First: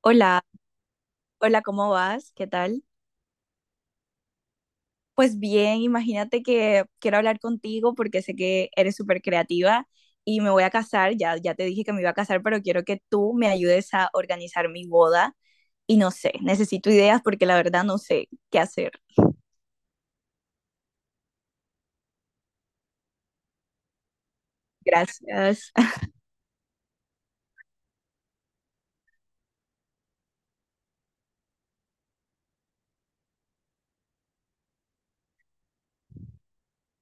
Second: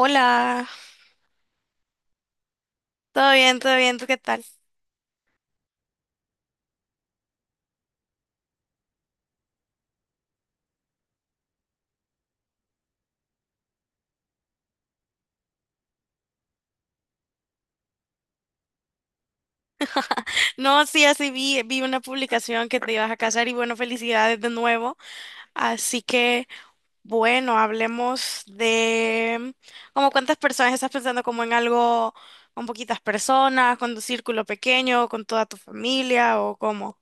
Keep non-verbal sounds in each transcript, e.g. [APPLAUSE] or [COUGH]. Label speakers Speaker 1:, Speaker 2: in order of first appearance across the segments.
Speaker 1: Hola, hola, ¿cómo vas? ¿Qué tal?
Speaker 2: todo bien, ¿tú qué tal?
Speaker 1: Pues bien, imagínate que quiero hablar contigo porque sé que eres súper creativa y me voy a casar, ya, ya te dije que me iba a casar, pero quiero que tú me ayudes a organizar mi boda y no sé, necesito ideas porque la verdad no sé qué hacer.
Speaker 2: No, sí, así vi, vi una publicación que te ibas a casar y bueno, felicidades de nuevo.
Speaker 1: Gracias.
Speaker 2: Así
Speaker 1: [LAUGHS]
Speaker 2: que bueno, hablemos de como cuántas personas estás pensando, como en algo con poquitas personas, con tu círculo pequeño, con toda tu familia o cómo.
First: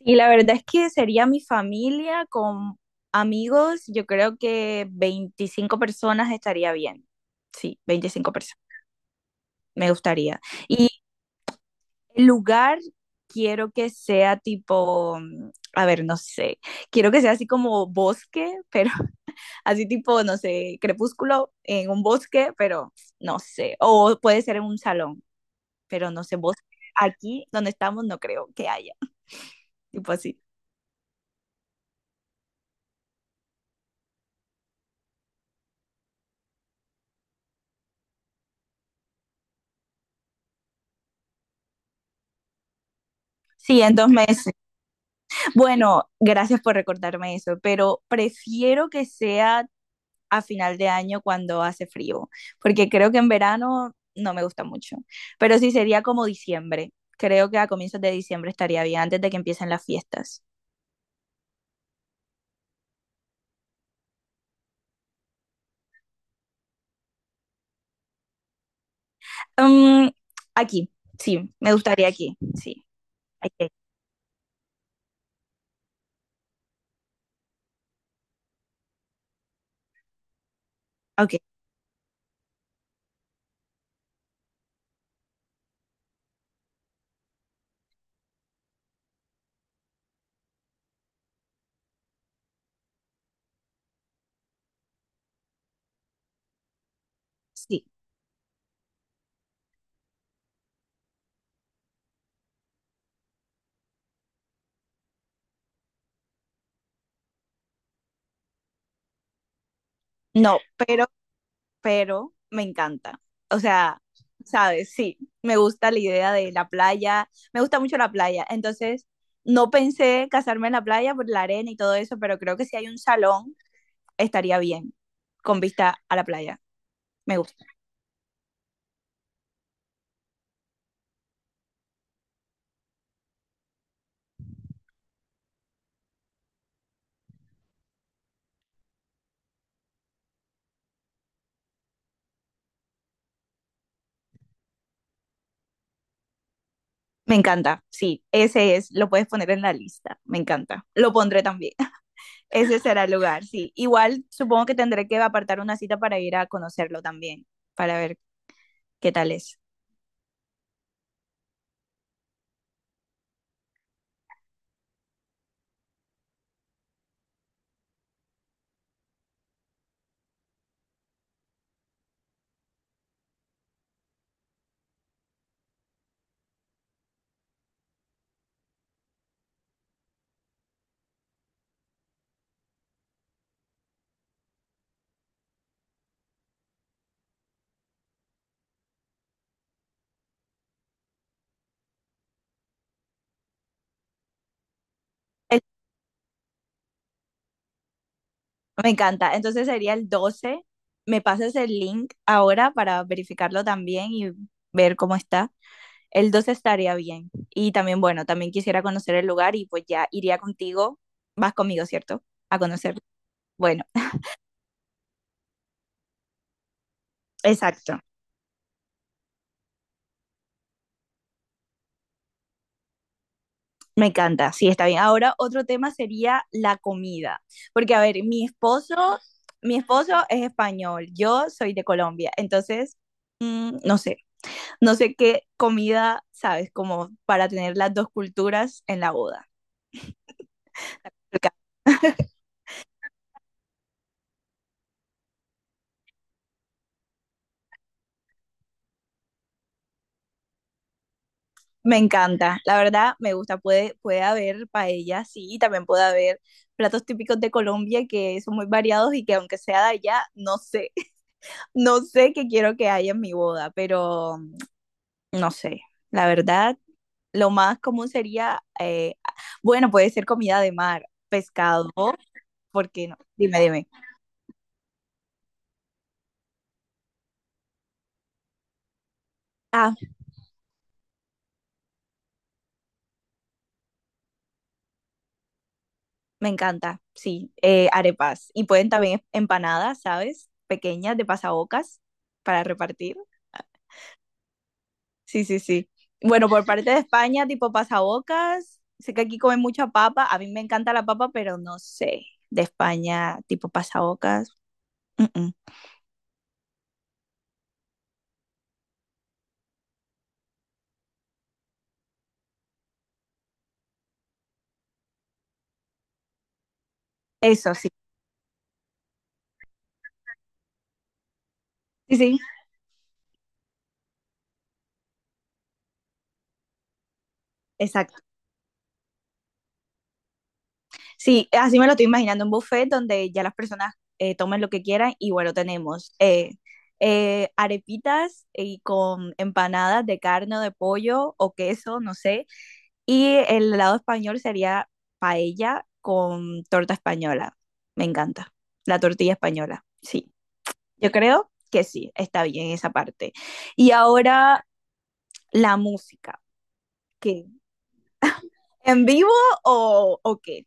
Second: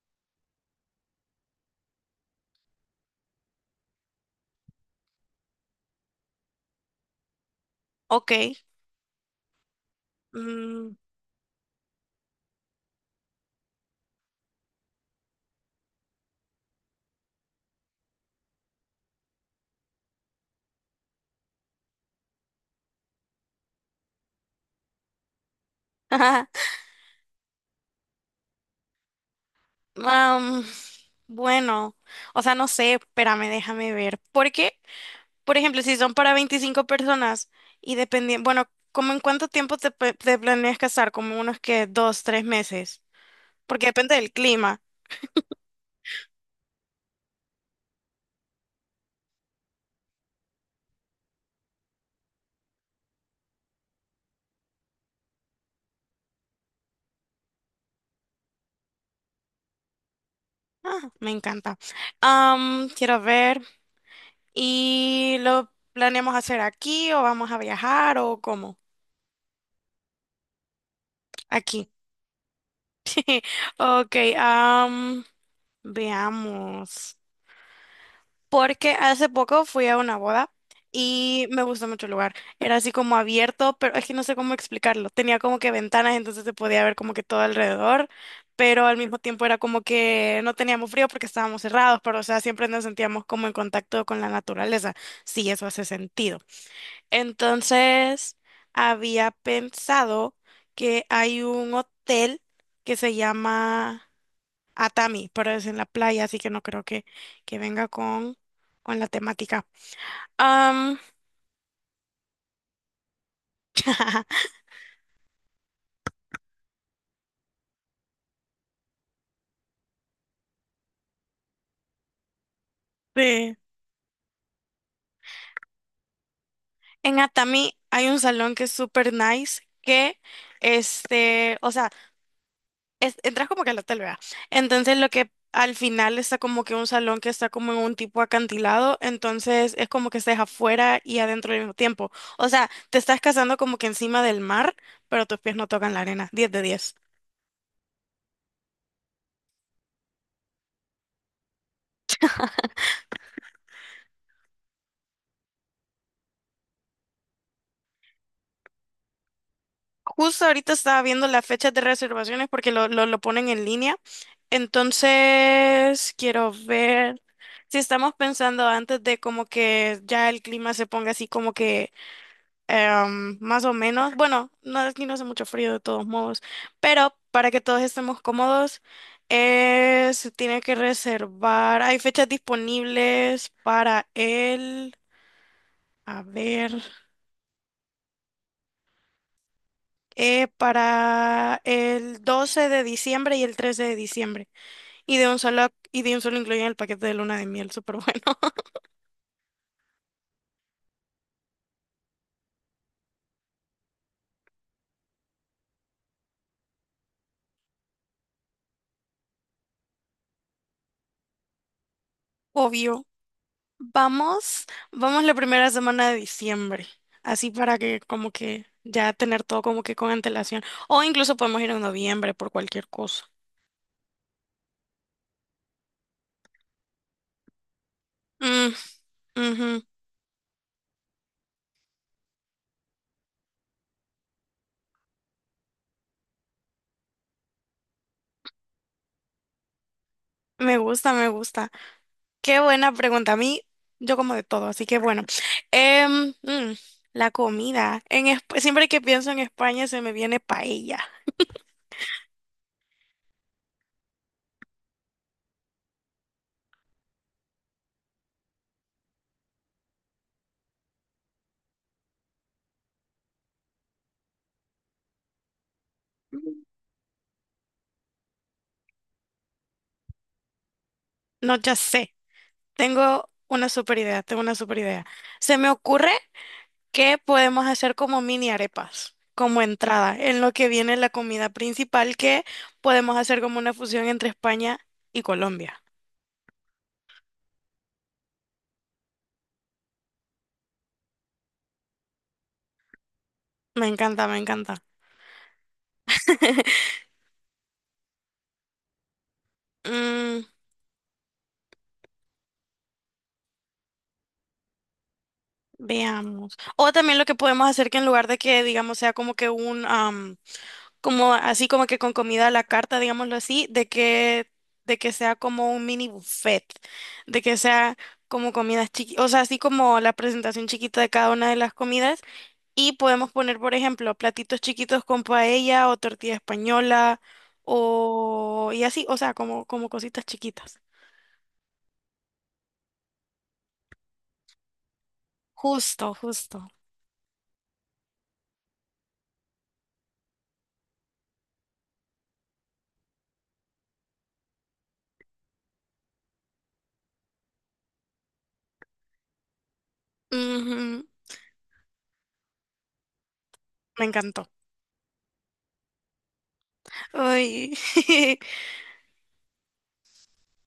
Speaker 1: Y la verdad es que sería mi familia con amigos, yo creo que 25 personas estaría bien. Sí,
Speaker 2: Ok.
Speaker 1: 25 personas, me gustaría.
Speaker 2: mm,
Speaker 1: El lugar quiero que sea tipo, a ver, no sé, quiero que sea así como bosque, pero [LAUGHS] así tipo, no sé, crepúsculo en un bosque, pero no sé, o puede ser en un salón, pero no sé, bosque.
Speaker 2: [LAUGHS]
Speaker 1: Aquí donde estamos no creo que haya, tipo así.
Speaker 2: am, bueno, o sea, no sé, espérame, déjame ver. Porque por ejemplo, si son para 25 personas y dependiendo, bueno, ¿como en cuánto tiempo te planeas casar? Como unos que dos, tres meses,
Speaker 1: Sí,
Speaker 2: porque
Speaker 1: en dos
Speaker 2: depende del
Speaker 1: meses.
Speaker 2: clima.
Speaker 1: Bueno, gracias por recordarme eso, pero prefiero que sea a final de año cuando hace frío, porque creo que en verano no me gusta mucho, pero sí sería como diciembre. Creo que a comienzos de diciembre estaría bien, antes de que empiecen las fiestas.
Speaker 2: Ah, me encanta. Quiero ver. ¿Y lo planeamos hacer aquí o vamos a viajar o cómo?
Speaker 1: Um, aquí, sí, me
Speaker 2: Aquí.
Speaker 1: gustaría aquí, sí.
Speaker 2: [LAUGHS]
Speaker 1: Okay,
Speaker 2: Ok, veamos. Porque hace poco fui a una boda
Speaker 1: ok,
Speaker 2: y me gustó mucho el lugar. Era así como abierto, pero es que no sé cómo explicarlo. Tenía como que ventanas, entonces se podía ver como que todo alrededor, pero al mismo tiempo era como que no teníamos frío porque estábamos cerrados, pero o sea, siempre nos sentíamos como en contacto con la naturaleza, si eso hace sentido.
Speaker 1: sí.
Speaker 2: Entonces había pensado que hay un hotel que se llama a Tami, pero es en la playa, así que no creo que venga con la temática.
Speaker 1: No,
Speaker 2: Am,
Speaker 1: pero me encanta. O sea,
Speaker 2: [LAUGHS]
Speaker 1: ¿sabes? Sí, me gusta la idea de la playa, me gusta mucho la playa, entonces no pensé casarme en la playa por la arena y todo eso, pero creo que si hay un salón
Speaker 2: de-
Speaker 1: estaría bien con vista a la playa.
Speaker 2: en
Speaker 1: Me gusta.
Speaker 2: Atami hay un salón que es súper nice, que este, o sea, entras como que al hotel, ¿verdad? Entonces lo que al final está como que un salón que está como en un tipo acantilado, entonces es como que estás afuera y adentro al mismo tiempo. O sea, te estás casando como que encima del mar, pero tus pies no tocan la arena. 10 de 10.
Speaker 1: Me encanta. Sí, ese es. Lo puedes poner en la lista. Me encanta. Lo pondré también. [LAUGHS] Ese será el lugar, sí. Igual supongo que tendré que apartar una cita para ir a conocerlo también, para ver qué tal es.
Speaker 2: Justo ahorita estaba viendo las fechas de reservaciones porque lo ponen en línea. Entonces quiero ver si estamos pensando antes de como que ya el clima se ponga así como que más o menos. Bueno, no, aquí no hace mucho frío de todos modos, pero para que todos estemos cómodos, se tiene que reservar. Hay fechas disponibles para el... A ver. Para el 12 de diciembre y el 13 de diciembre. Y de un
Speaker 1: El-
Speaker 2: solo, y de un solo incluyen el paquete de luna de miel, súper bueno,
Speaker 1: me encanta. Entonces sería el 12. Me pasas el link ahora para verificarlo también y ver cómo está. El 12 estaría bien. Y también, bueno, también quisiera conocer el lugar y pues ya iría contigo. Vas conmigo, ¿cierto?
Speaker 2: [LAUGHS]
Speaker 1: A conocerlo.
Speaker 2: obvio.
Speaker 1: Bueno,
Speaker 2: Vamos, vamos la primera semana de diciembre, así para
Speaker 1: exacto,
Speaker 2: que como que ya tener todo como que con antelación. O incluso podemos ir en noviembre por cualquier cosa.
Speaker 1: me encanta, sí, está bien. Ahora otro tema sería la comida, porque a ver,
Speaker 2: Mm, ujú.
Speaker 1: mi esposo es español, yo soy de Colombia, entonces, mm, no sé, no sé qué comida, sabes, como para tener las dos culturas en la boda.
Speaker 2: Me gusta, me
Speaker 1: Porque
Speaker 2: gusta. Qué buena pregunta. A mí, yo como de todo, así que bueno. Em, mm, la comida. Siempre que pienso en España se me viene paella.
Speaker 1: me encanta, la verdad, me gusta, puede, puede haber paella, sí, y también puede haber platos típicos de Colombia que son muy variados y que aunque sea de allá, no sé, [LAUGHS] no sé qué quiero que haya en mi boda, pero no sé, la
Speaker 2: No,
Speaker 1: verdad, lo más común sería, bueno, puede ser comida de mar,
Speaker 2: ya
Speaker 1: pescado,
Speaker 2: sé.
Speaker 1: ¿porque no?
Speaker 2: Tengo
Speaker 1: Dime,
Speaker 2: una
Speaker 1: dime.
Speaker 2: super idea, tengo una super idea. Se me ocurre que podemos hacer como mini arepas, como
Speaker 1: Ah,
Speaker 2: entrada, en lo que viene la comida principal, que podemos hacer como una fusión entre España y Colombia.
Speaker 1: me encanta, sí, arepas. Y pueden también empanadas, ¿sabes? Pequeñas de pasabocas para repartir.
Speaker 2: Me encanta, me encanta.
Speaker 1: Sí, sí, sí. Bueno, por parte de España, tipo pasabocas, sé que aquí comen mucha papa, a
Speaker 2: Mm,
Speaker 1: mí me encanta la papa, pero no sé, de España, tipo pasabocas. Mm, mm.
Speaker 2: veamos. O también lo que podemos hacer, que en lugar de que, digamos, sea como que un, como así como que con comida a la carta, digámoslo así, de que sea como un mini buffet, de que
Speaker 1: Eso, sí,
Speaker 2: sea como comidas chiquitas, o sea, así como la presentación chiquita de cada una de las
Speaker 1: sí,
Speaker 2: comidas.
Speaker 1: sí,
Speaker 2: Y podemos poner, por ejemplo, platitos chiquitos con paella o tortilla española
Speaker 1: exacto.
Speaker 2: o y así, o sea, como, como cositas chiquitas.
Speaker 1: Sí, así me lo estoy imaginando, un buffet donde ya las personas tomen lo que quieran y bueno,
Speaker 2: Justo,
Speaker 1: tenemos
Speaker 2: justo.
Speaker 1: arepitas y con empanadas de carne o de pollo o queso, no sé, y el lado español sería paella con torta española. Me encanta, la tortilla española, sí,
Speaker 2: Ujú,
Speaker 1: yo creo que sí, está bien esa parte. Y
Speaker 2: me encantó.
Speaker 1: ahora la música, ¿qué?
Speaker 2: Ay. [LAUGHS]
Speaker 1: ¿En vivo o qué?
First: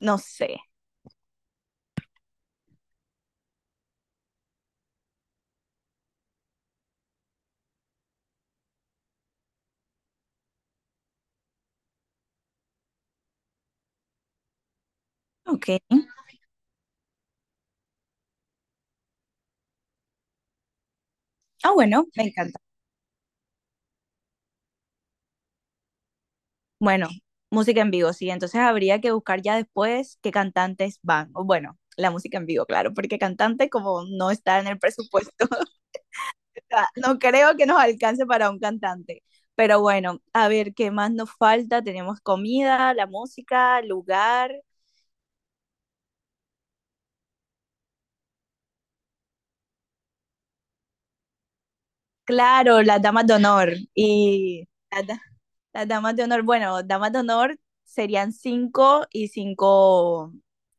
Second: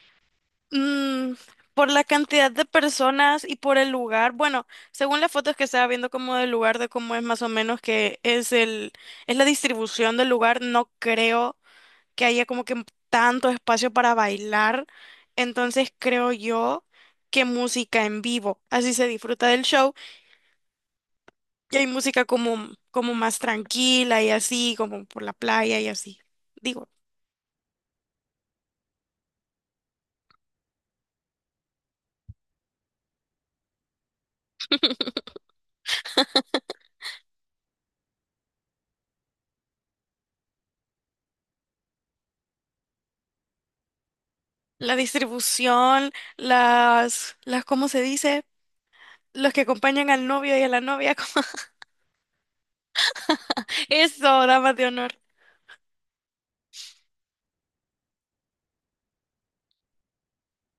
Speaker 1: No sé,
Speaker 2: Mm, por la cantidad de personas y por el lugar, bueno, según las fotos que estaba viendo como del lugar, de cómo es más o menos que es el, es la distribución del lugar, no creo que haya como que tanto espacio para bailar.
Speaker 1: ok.
Speaker 2: Entonces creo yo que música en vivo, así se disfruta del show
Speaker 1: Ah,
Speaker 2: y hay
Speaker 1: bueno,
Speaker 2: música
Speaker 1: me encanta.
Speaker 2: como, como más tranquila y así, como por la playa y así. Digo,
Speaker 1: Bueno, música en vivo, sí. Entonces habría que buscar ya después qué cantantes van. O bueno, la música en vivo, claro, porque cantante como no está en el presupuesto, [LAUGHS] o sea, no creo que nos alcance para un cantante. Pero bueno, a ver, ¿qué más nos falta? Tenemos comida, la música, lugar,
Speaker 2: la distribución, ¿cómo se dice? Los que acompañan al novio y a la novia, [LAUGHS] como
Speaker 1: claro, las damas de honor
Speaker 2: eso,
Speaker 1: y...
Speaker 2: damas de honor,
Speaker 1: Las damas de honor, bueno, damas de honor serían cinco y cinco,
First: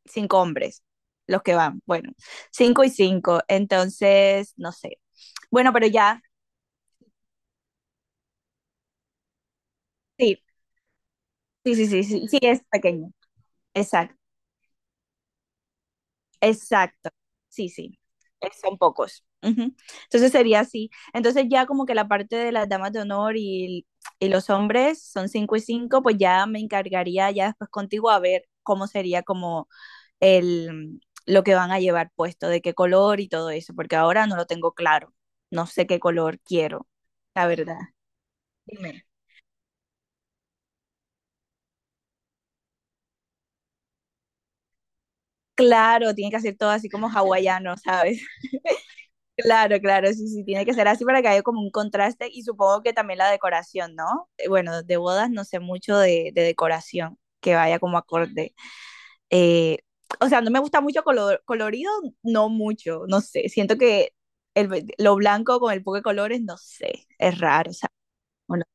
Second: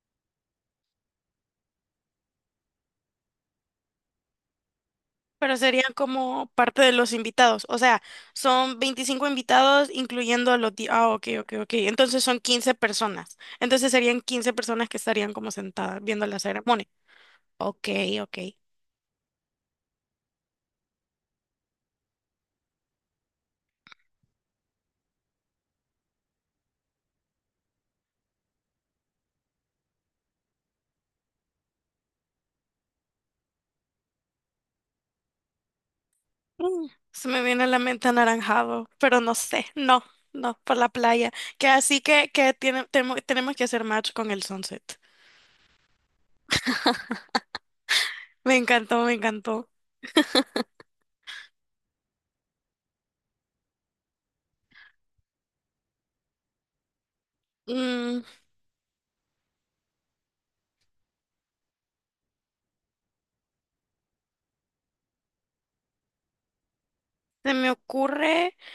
Speaker 1: cinco hombres los que van. Bueno, cinco y cinco. Entonces, no sé.
Speaker 2: pero
Speaker 1: Bueno, pero
Speaker 2: serían
Speaker 1: ya,
Speaker 2: como parte de los invitados. O sea, son 25 invitados,
Speaker 1: sí,
Speaker 2: incluyendo a los... Ah, ok.
Speaker 1: sí, sí, sí,
Speaker 2: Entonces
Speaker 1: sí, sí
Speaker 2: son
Speaker 1: es
Speaker 2: 15
Speaker 1: pequeño.
Speaker 2: personas. Entonces
Speaker 1: Exacto,
Speaker 2: serían 15 personas que estarían como sentadas viendo la ceremonia.
Speaker 1: exacto. Sí,
Speaker 2: Ok,
Speaker 1: sí.
Speaker 2: ok.
Speaker 1: Son pocos. Ujú. Entonces sería así. Entonces ya como que la parte de las damas de honor y los hombres son cinco y cinco, pues ya me encargaría ya después contigo a ver cómo sería como el, lo que van a llevar puesto, de qué color y todo eso, porque ahora no lo tengo claro. No sé qué color
Speaker 2: Mm,
Speaker 1: quiero,
Speaker 2: se me
Speaker 1: la
Speaker 2: viene a
Speaker 1: verdad.
Speaker 2: la mente anaranjado,
Speaker 1: Dime.
Speaker 2: pero no sé, no, no, por la playa. Que así que, tenemos que hacer match con el sunset.
Speaker 1: Claro, tiene que hacer todo así como hawaiano, ¿sabes? [LAUGHS]
Speaker 2: Me encantó, me encantó.
Speaker 1: Claro, claro, sí, sí, tiene que ser así para que haya como un contraste y supongo que también la decoración, ¿no? Bueno, de bodas no sé mucho de decoración, que vaya como
Speaker 2: Mm,
Speaker 1: acorde. Eh, o sea, no me gusta mucho color, colorido, no mucho, no sé, siento que el, lo blanco con el poco de colores, no sé, es
Speaker 2: se
Speaker 1: raro.
Speaker 2: me ocurre.
Speaker 1: Hola.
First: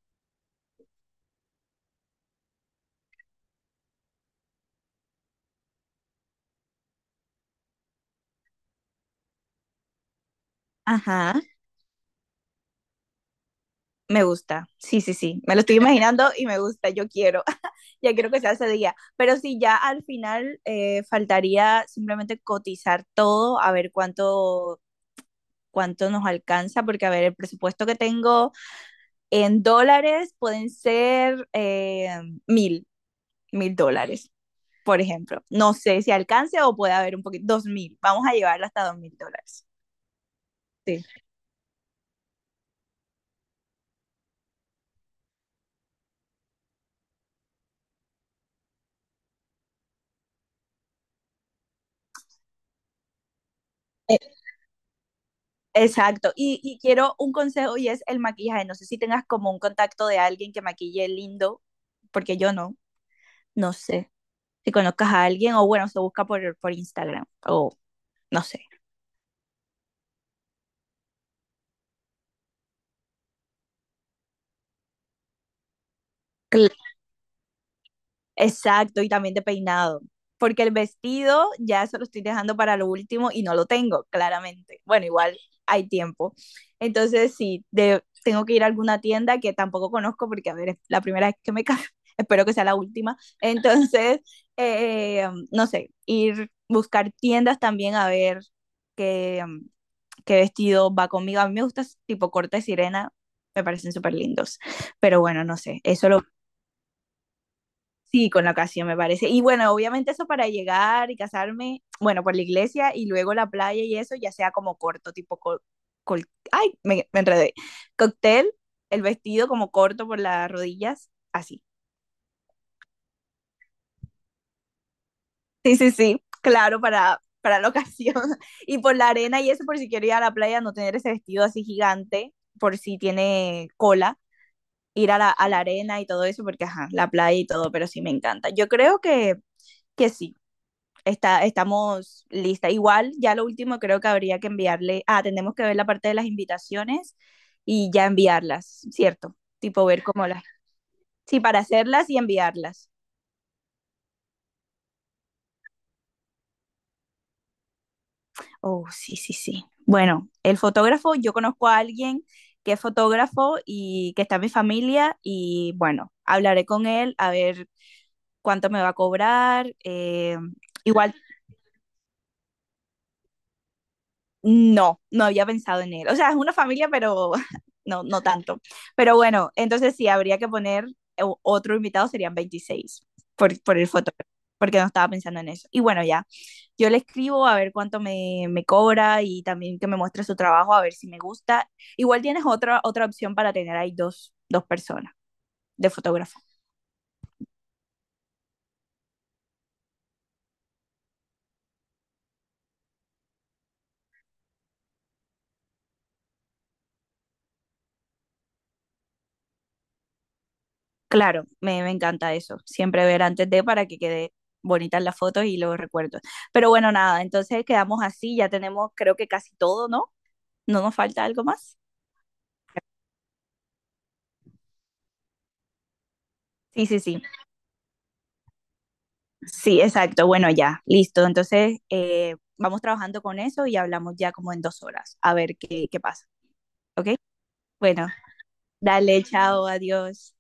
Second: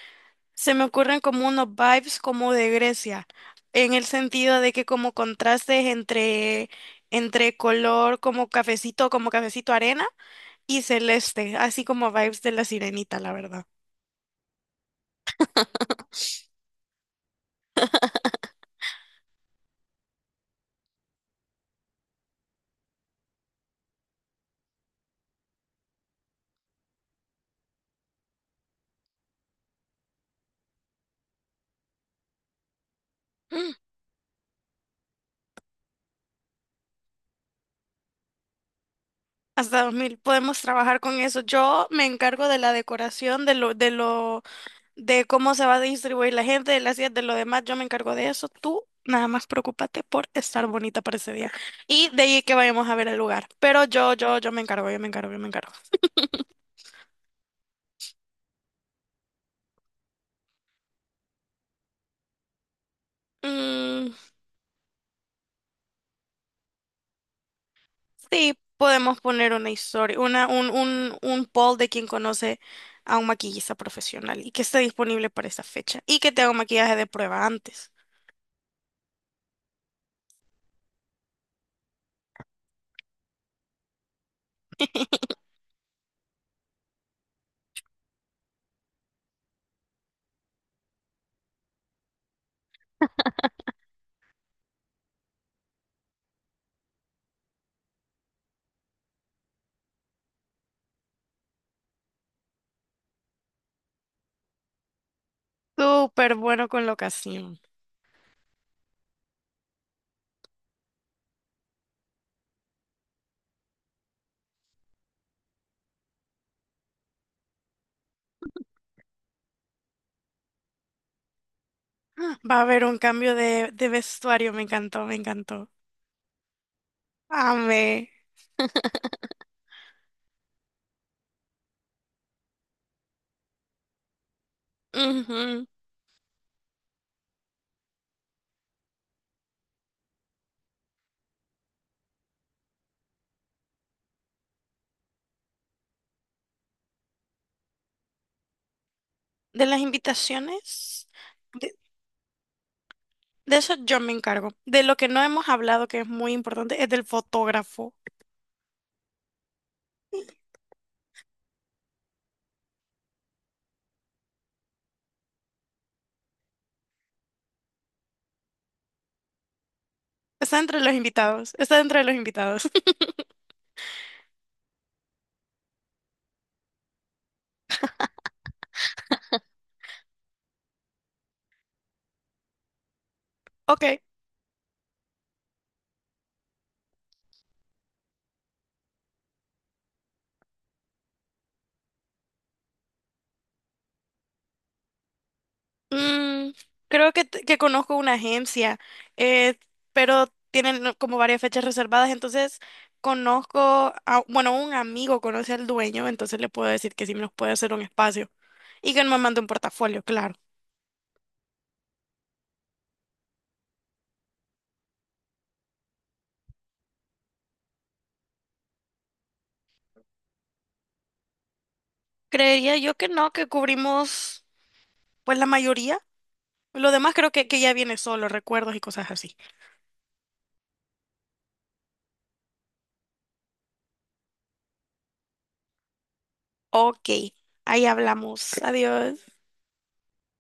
Speaker 2: Se me ocurren como unos vibes como de Grecia, en el sentido de que como contrastes entre, entre color como cafecito arena y
Speaker 1: Ajá,
Speaker 2: celeste, así como vibes de la sirenita, la verdad.
Speaker 1: me gusta. Sí, sí, sí. Me lo estoy imaginando y me gusta. Yo quiero. [LAUGHS] Ya quiero que sea ese día. Pero sí, ya al final faltaría simplemente cotizar todo, a ver cuánto, cuánto nos alcanza, porque a ver, el presupuesto que tengo en dólares pueden ser mil, $1000, por ejemplo. No sé si alcance o puede haber un poquito, dos mil. Vamos a llevarlo hasta $2000.
Speaker 2: Hasta 2000 podemos trabajar
Speaker 1: Sí.
Speaker 2: con eso. Yo me encargo de la decoración, de lo, de cómo se va a distribuir la gente, de las sillas, de lo demás, yo me encargo de eso. Tú nada más preocúpate por estar bonita para ese día. Y de ahí que vayamos a ver el lugar. Pero yo, yo me encargo, yo me encargo, yo me encargo.
Speaker 1: Exacto, y quiero un consejo y es el maquillaje. No sé si tengas como un contacto de alguien que maquille lindo, porque yo no, no sé.
Speaker 2: Mm,
Speaker 1: Si conozcas a alguien o bueno, se busca por Instagram o no
Speaker 2: sí,
Speaker 1: sé.
Speaker 2: podemos poner una historia, un poll de quien conoce a un maquillista profesional y que esté disponible para esa fecha y que tenga un maquillaje de prueba antes.
Speaker 1: Exacto, y también de peinado. Porque el vestido ya eso lo estoy dejando para lo último y no lo tengo, claramente. Bueno, igual hay tiempo. Entonces, sí, de- tengo que ir a alguna tienda que tampoco conozco porque, a ver, es la primera vez que me caso. [LAUGHS] Espero que sea la última. Entonces, [LAUGHS] no sé, ir buscar tiendas también a ver qué, qué vestido va conmigo. A mí me gusta tipo corte sirena, me parecen súper lindos. Pero bueno, no sé, eso lo
Speaker 2: Súper bueno con la ocasión.
Speaker 1: sí, con la ocasión me parece. Y bueno, obviamente eso para llegar y casarme, bueno, por la iglesia y luego la playa y eso, ya sea como corto, tipo, col- ay, me enredé. Cóctel, el vestido como corto por las rodillas, así.
Speaker 2: Va a haber un cambio de vestuario, me encantó, me encantó.
Speaker 1: Sí, sí, sí, claro, para la
Speaker 2: Amé.
Speaker 1: ocasión. [LAUGHS] Y por la arena y eso, por si quiero ir a la playa, no tener ese vestido así gigante, por si tiene cola, ir a la
Speaker 2: Ujú.
Speaker 1: arena y todo eso, porque ajá, la playa y todo, pero sí me encanta. Yo creo que sí. Está, estamos lista. Igual, ya lo último creo que habría que enviarle, ah, tenemos que ver la parte de las invitaciones y ya enviarlas, ¿cierto?
Speaker 2: De las
Speaker 1: Tipo ver cómo las,
Speaker 2: invitaciones,
Speaker 1: sí, para
Speaker 2: de,
Speaker 1: hacerlas y enviarlas.
Speaker 2: de eso yo me encargo. De lo que no hemos hablado, que es muy importante, es del fotógrafo.
Speaker 1: Oh, sí, sí, sí. Bueno, el fotógrafo, yo conozco a alguien que es fotógrafo y que está en mi familia y bueno, hablaré con él a ver cuánto me va a cobrar.
Speaker 2: Está entre los
Speaker 1: Igual
Speaker 2: invitados, está entre los invitados.
Speaker 1: no, no había pensado en él. O sea, es una familia, pero [LAUGHS] no, no tanto. Pero bueno, entonces sí, habría que poner otro invitado, serían 26
Speaker 2: [LAUGHS]
Speaker 1: por el
Speaker 2: Ok.
Speaker 1: fotógrafo, porque no estaba pensando en eso. Y bueno, ya, yo le escribo a ver cuánto me, me cobra y también que me muestre su trabajo, a ver si me gusta. Igual tienes otra, otra opción para tener ahí dos, dos personas de fotógrafo.
Speaker 2: Mm, creo que, que conozco una agencia, eh, pero tienen, ¿no?, como varias fechas reservadas, entonces conozco, bueno, un amigo conoce al dueño, entonces le puedo decir que sí nos puede hacer un espacio y que me mande un portafolio, claro.
Speaker 1: Claro, me encanta eso. Siempre ver antes de para que quede bonitas las fotos y los recuerdos. Pero bueno, nada, entonces quedamos así, ya tenemos creo que casi todo, ¿no? ¿No nos falta algo más?
Speaker 2: Creería yo que no, que cubrimos pues la mayoría.
Speaker 1: Sí,
Speaker 2: Lo
Speaker 1: sí,
Speaker 2: demás
Speaker 1: sí.
Speaker 2: creo que ya viene solo, recuerdos y cosas así.
Speaker 1: Sí, exacto. Bueno, ya, listo. Entonces, vamos trabajando con eso y hablamos ya como en 2 horas, a ver qué, qué pasa, ¿ok?
Speaker 2: Ok, ahí
Speaker 1: Bueno,
Speaker 2: hablamos. Adiós.
Speaker 1: dale, chao, adiós.